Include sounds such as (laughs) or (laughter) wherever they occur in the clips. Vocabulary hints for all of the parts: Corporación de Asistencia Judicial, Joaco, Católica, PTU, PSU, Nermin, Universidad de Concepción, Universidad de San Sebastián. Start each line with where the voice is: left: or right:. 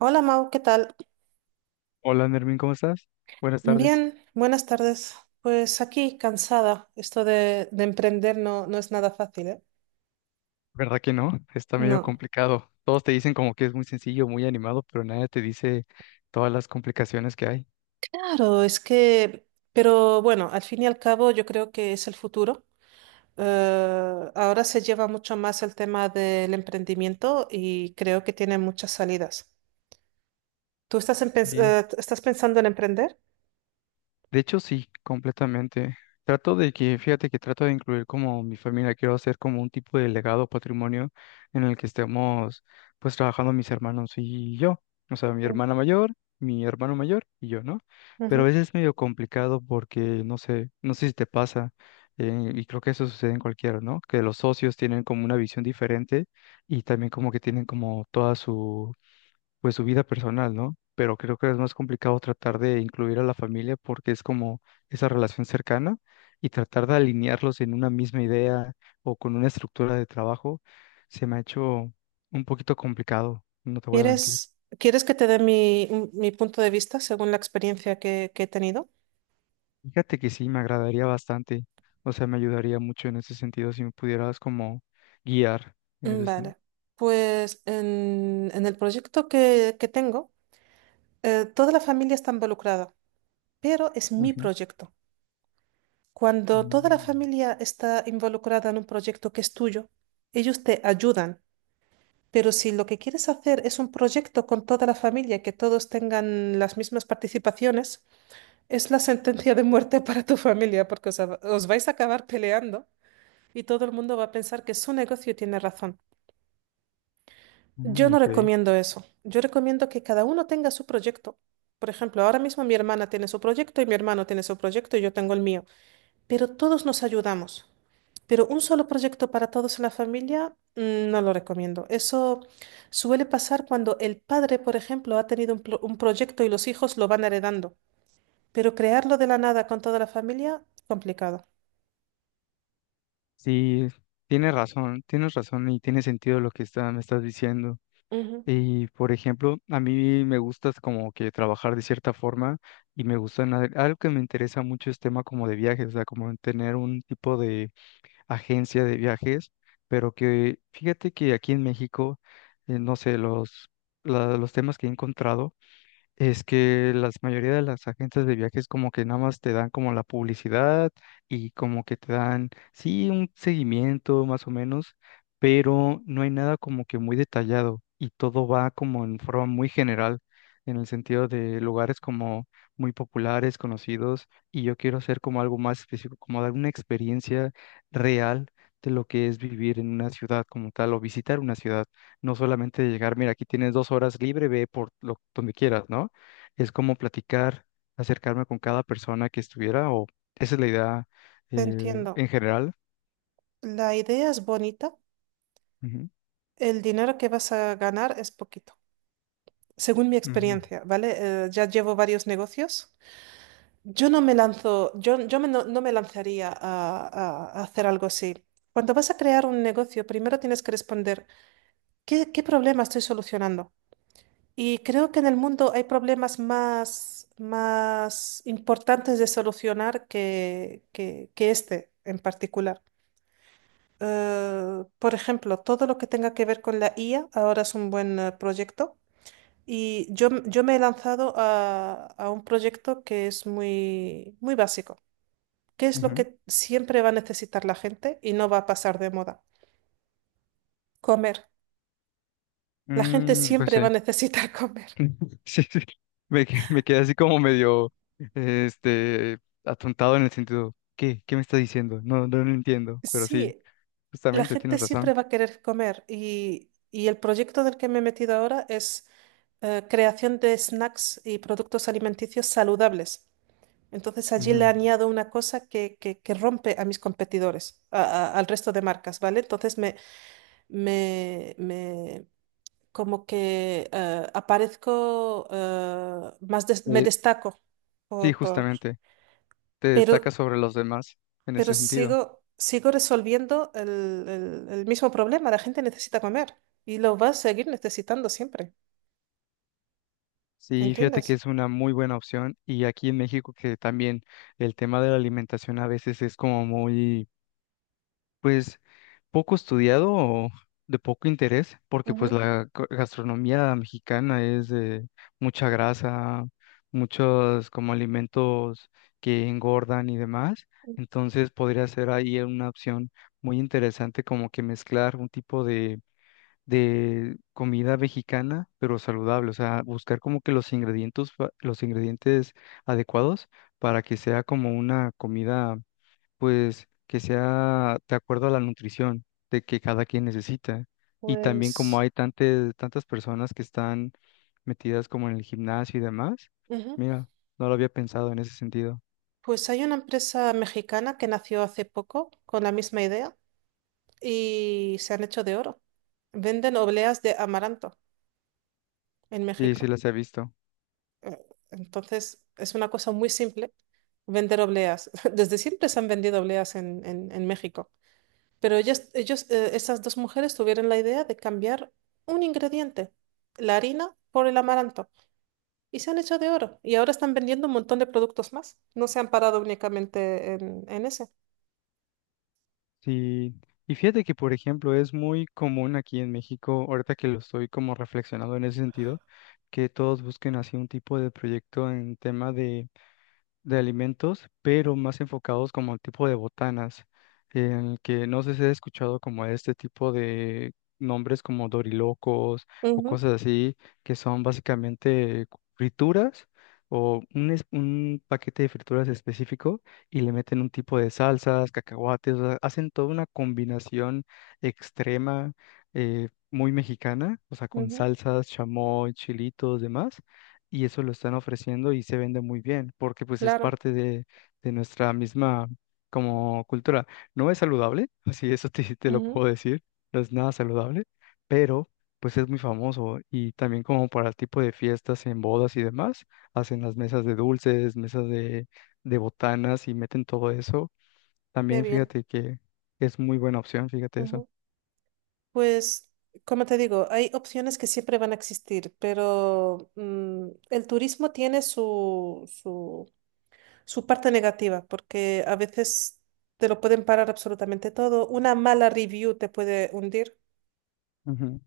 right: Hola Mau, ¿qué tal?
left: Hola, Nermin, ¿cómo estás? Buenas tardes.
right: Bien, buenas tardes. Pues aquí, cansada. Esto de emprender no es nada fácil, ¿eh?
left: ¿Verdad que no? Está medio
right: No.
left: complicado. Todos te dicen como que es muy sencillo, muy animado, pero nadie te dice todas las complicaciones que hay.
right: Claro, es que, pero bueno, al fin y al cabo yo creo que es el futuro. Ahora se lleva mucho más el tema del emprendimiento y creo que tiene muchas salidas. ¿Tú estás,
left: Sí.
right: estás pensando en emprender?
left: De hecho, sí, completamente. Trato de que, fíjate que trato de incluir como mi familia, quiero hacer como un tipo de legado patrimonio en el que estemos pues trabajando mis hermanos y yo. O sea, mi
right: Ujú.
left: hermana mayor, mi hermano mayor y yo, ¿no? Pero a
right: Ujú.
left: veces es medio complicado porque, no sé si te pasa, y creo que eso sucede en cualquiera, ¿no? Que los socios tienen como una visión diferente y también como que tienen como toda pues su vida personal, ¿no? Pero creo que es más complicado tratar de incluir a la familia porque es como esa relación cercana y tratar de alinearlos en una misma idea o con una estructura de trabajo se me ha hecho un poquito complicado, no te voy a mentir.
right: Quieres que te dé mi punto de vista según la experiencia que he tenido?
left: Fíjate que sí, me agradaría bastante, o sea, me ayudaría mucho en ese sentido si me pudieras como guiar en ese sentido.
right: Vale, pues en el proyecto que tengo, toda la familia está involucrada, pero es mi
left: Ujú.
right: proyecto. Cuando toda la
left: Mm,
right: familia está involucrada en un proyecto que es tuyo, ellos te ayudan, pero si lo que quieres hacer es un proyecto con toda la familia, que todos tengan las mismas participaciones, es la sentencia de muerte (laughs) para tu familia, porque os vais a acabar peleando y todo el mundo va a pensar que su negocio tiene razón. Yo no
left: ok.
right: recomiendo eso. Yo recomiendo que cada uno tenga su proyecto. Por ejemplo, ahora mismo mi hermana tiene su proyecto y mi hermano tiene su proyecto y yo tengo el mío. Pero todos nos ayudamos. Pero un solo proyecto para todos en la familia, no lo recomiendo. Eso suele pasar cuando el padre, por ejemplo, ha tenido un proyecto y los hijos lo van heredando. Pero crearlo de la nada con toda la familia, complicado.
left: Sí, tienes razón y tiene sentido lo que está, me estás diciendo.
right: Ujú.
left: Y por ejemplo, a mí me gusta como que trabajar de cierta forma y me gusta algo que me interesa mucho es tema como de viajes, o sea, como en tener un tipo de agencia de viajes, pero que fíjate que aquí en México, no sé, los temas que he encontrado es que la mayoría de las agencias de viajes como que nada más te dan como la publicidad y como que te dan, sí, un seguimiento más o menos, pero no hay nada como que muy detallado y todo va como en forma muy general, en el sentido de lugares como muy populares, conocidos, y yo quiero hacer como algo más específico, como dar una experiencia real de lo que es vivir en una ciudad como tal o visitar una ciudad, no solamente llegar, mira, aquí tienes dos horas libre, ve por lo, donde quieras, ¿no? Es como platicar, acercarme con cada persona que estuviera, o esa es la idea
right: Te entiendo.
left: en general.
right: La idea es bonita,
left: Ujú,
right: el dinero que vas a ganar es poquito, según mi
left: ujú,
right: experiencia, ¿vale? Ya llevo varios negocios. Yo no me lanzo, yo me no, no me lanzaría a hacer algo así. Cuando vas a crear un negocio, primero tienes que responder, qué problema estoy solucionando? Y creo que en el mundo hay problemas más importantes de solucionar que este en particular. Por ejemplo, todo lo que tenga que ver con la IA ahora es un buen proyecto. Y yo me he lanzado a un proyecto que es muy, muy básico. ¿Qué es lo
left: ujú.
right: que siempre va a necesitar la gente y no va a pasar de moda? Comer. La gente
left: Mm, pues
right: siempre
left: sí,
right: va a necesitar (laughs) comer.
left: (laughs) sí, sí. Me quedé así como medio, este, atontado en el sentido, ¿qué? ¿Qué me está diciendo? No, no, lo entiendo, pero sí,
right: Sí, la
left: justamente,
right: gente
left: tienes razón.
right: siempre va a querer comer y el proyecto del que me he metido ahora es creación de snacks y productos alimenticios saludables. Entonces allí le
left: Ujú.
right: añado una cosa que rompe a mis competidores, al resto de marcas, ¿vale? Entonces me como que aparezco me
left: Eh,
right: destaco
left: sí,
right: por- por-
left: justamente, te
right: pero
left: destacas sobre los demás en ese sentido.
right: sigo resolviendo el mismo problema, la gente necesita comer y lo va a seguir necesitando siempre,
left: Sí, fíjate
right: ¿entiendes?
left: que es una muy buena opción y aquí en México que también el tema de la alimentación a veces es como muy, pues, poco estudiado o de poco interés, porque pues
right: Ujú.
left: la gastronomía mexicana es de mucha grasa, muchos como alimentos que engordan y demás, entonces podría ser ahí una opción muy interesante como que mezclar un tipo de comida mexicana, pero saludable, o sea, buscar como que los ingredientes, los ingredientes adecuados para que sea como una comida, pues, que sea de acuerdo a la nutrición de que cada quien necesita. Y también como
right: Pues
left: hay tantas, tantas personas que están metidas como en el gimnasio y demás,
right: ujú.
left: mira, no lo había pensado en ese sentido.
right: Pues hay una empresa mexicana que nació hace poco con la misma idea y se han hecho de oro. Venden obleas de amaranto en
left: Sí, sí
right: México.
left: las he visto.
right: Eh, Entonces, es una cosa muy simple vender obleas. (laughs) Desde siempre se han vendido obleas en México. Pero ellos, esas dos mujeres tuvieron la idea de cambiar un ingrediente, la harina, por el amaranto. Y se han hecho de oro. Y ahora están vendiendo un montón de productos más. No se han parado únicamente en ese.
left: Sí, y fíjate que, por ejemplo, es muy común aquí en México, ahorita que lo estoy como reflexionando en ese sentido, que todos busquen así un tipo de proyecto en tema de alimentos, pero más enfocados como al tipo de botanas, en el que no sé si has escuchado como este tipo de nombres como dorilocos o
right: Ujú,
left: cosas así, que son básicamente frituras o un, un paquete de frituras específico y le meten un tipo de salsas, cacahuates, o sea, hacen toda una combinación extrema, muy mexicana, o sea, con
right: ujú,
left: salsas, chamoy, chilitos, demás y eso lo están ofreciendo y se vende muy bien, porque pues es
right: claro.
left: parte de nuestra misma como cultura. No es saludable, (laughs) así eso te, te lo
right: Ujú,
left: puedo decir, no es nada saludable, pero pues es muy famoso y también como para el tipo de fiestas en bodas y demás, hacen las mesas de dulces, mesas de botanas y meten todo eso.
right: qué
left: También
right: bien.
left: fíjate que es muy buena opción, fíjate eso.
right: Ujú. Pues, como te digo, hay opciones que siempre van a existir, pero el turismo tiene su parte negativa, porque a veces te lo pueden parar absolutamente todo. Una mala review te puede hundir.
left: Ujú,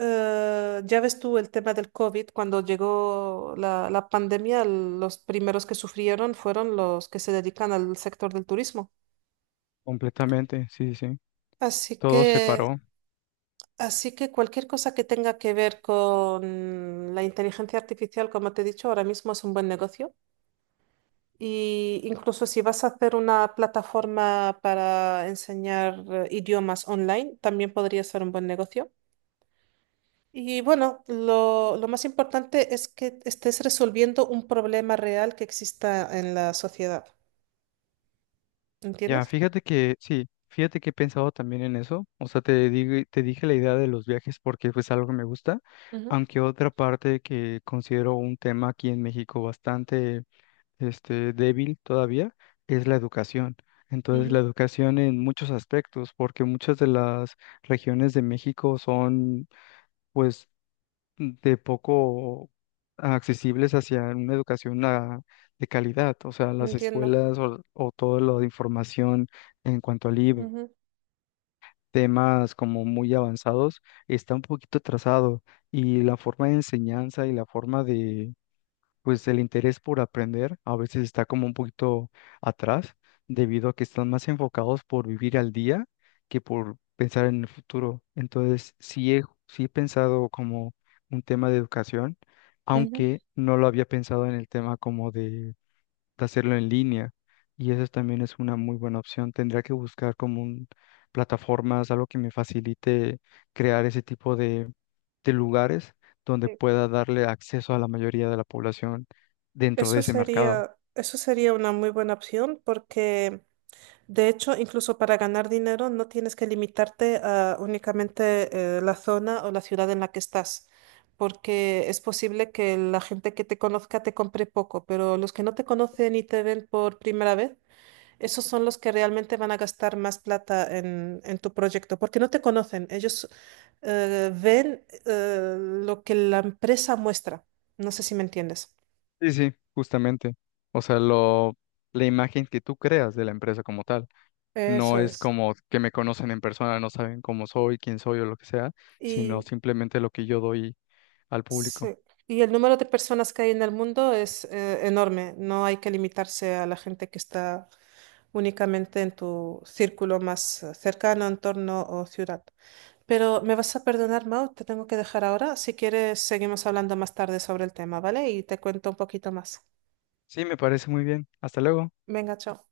right: Ya ves tú el tema del COVID, cuando llegó la pandemia, los primeros que sufrieron fueron los que se dedican al sector del turismo.
left: completamente, sí, sí, sí.
right: Así
left: Todo se
right: que
left: paró.
right: Así que cualquier cosa que tenga que ver con la inteligencia artificial, como te he dicho, ahora mismo es un buen negocio. Y incluso si vas a hacer una plataforma para enseñar idiomas online, también podría ser un buen negocio. Y bueno, lo más importante es que estés resolviendo un problema real que exista en la sociedad.
left: Ya,
right: ¿Entiendes?
left: fíjate que sí, fíjate que he pensado también en eso. O sea, te digo, te dije la idea de los viajes porque es algo que me gusta,
right: Ujú,
left: aunque otra parte que considero un tema aquí en México bastante este débil todavía es la educación. Entonces, la
right: ujú,
left: educación en muchos aspectos, porque muchas de las regiones de México son pues de poco accesibles hacia una educación de calidad, o sea, las
right: entiendo.
left: escuelas o todo lo de información en cuanto a libros,
right: Ujú,
left: temas como muy avanzados, está un poquito atrasado y la forma de enseñanza y la forma de pues el interés por aprender a veces está como un poquito atrás, debido a que están más enfocados por vivir al día que por pensar en el futuro. Entonces, sí he pensado como un tema de educación,
right: ujú.
left: aunque no lo había pensado en el tema como de hacerlo en línea. Y eso también es una muy buena opción. Tendría que buscar como un, plataformas, algo que me facilite crear ese tipo de lugares donde
right: Sí.
left: pueda darle acceso a la mayoría de la población dentro de ese mercado.
right: Eso sería una muy buena opción porque de hecho, incluso para ganar dinero no tienes que limitarte a únicamente la zona o la ciudad en la que estás, porque es posible que la gente que te conozca te compre poco, pero los que no te conocen y te ven por primera vez, esos son los que realmente van a gastar más plata en tu proyecto, porque no te conocen, ellos ven lo que la empresa muestra. No sé si me entiendes.
left: Sí, sí, justamente. O sea, lo, la imagen que tú creas de la empresa como tal. No
right: Eso
left: es
right: es.
left: como que me conocen en persona, no saben cómo soy, quién soy o lo que sea, sino simplemente lo que yo doy al público.
right: Sí. Y el número de personas que hay en el mundo es enorme. No hay que limitarse a la gente que está únicamente en tu círculo más cercano, entorno o ciudad. Pero me vas a perdonar, Mau, te tengo que dejar ahora. Si quieres, seguimos hablando más tarde sobre el tema, ¿vale? Y te cuento un poquito más.
left: Sí, me parece muy bien. Hasta luego.
right: Venga, chao.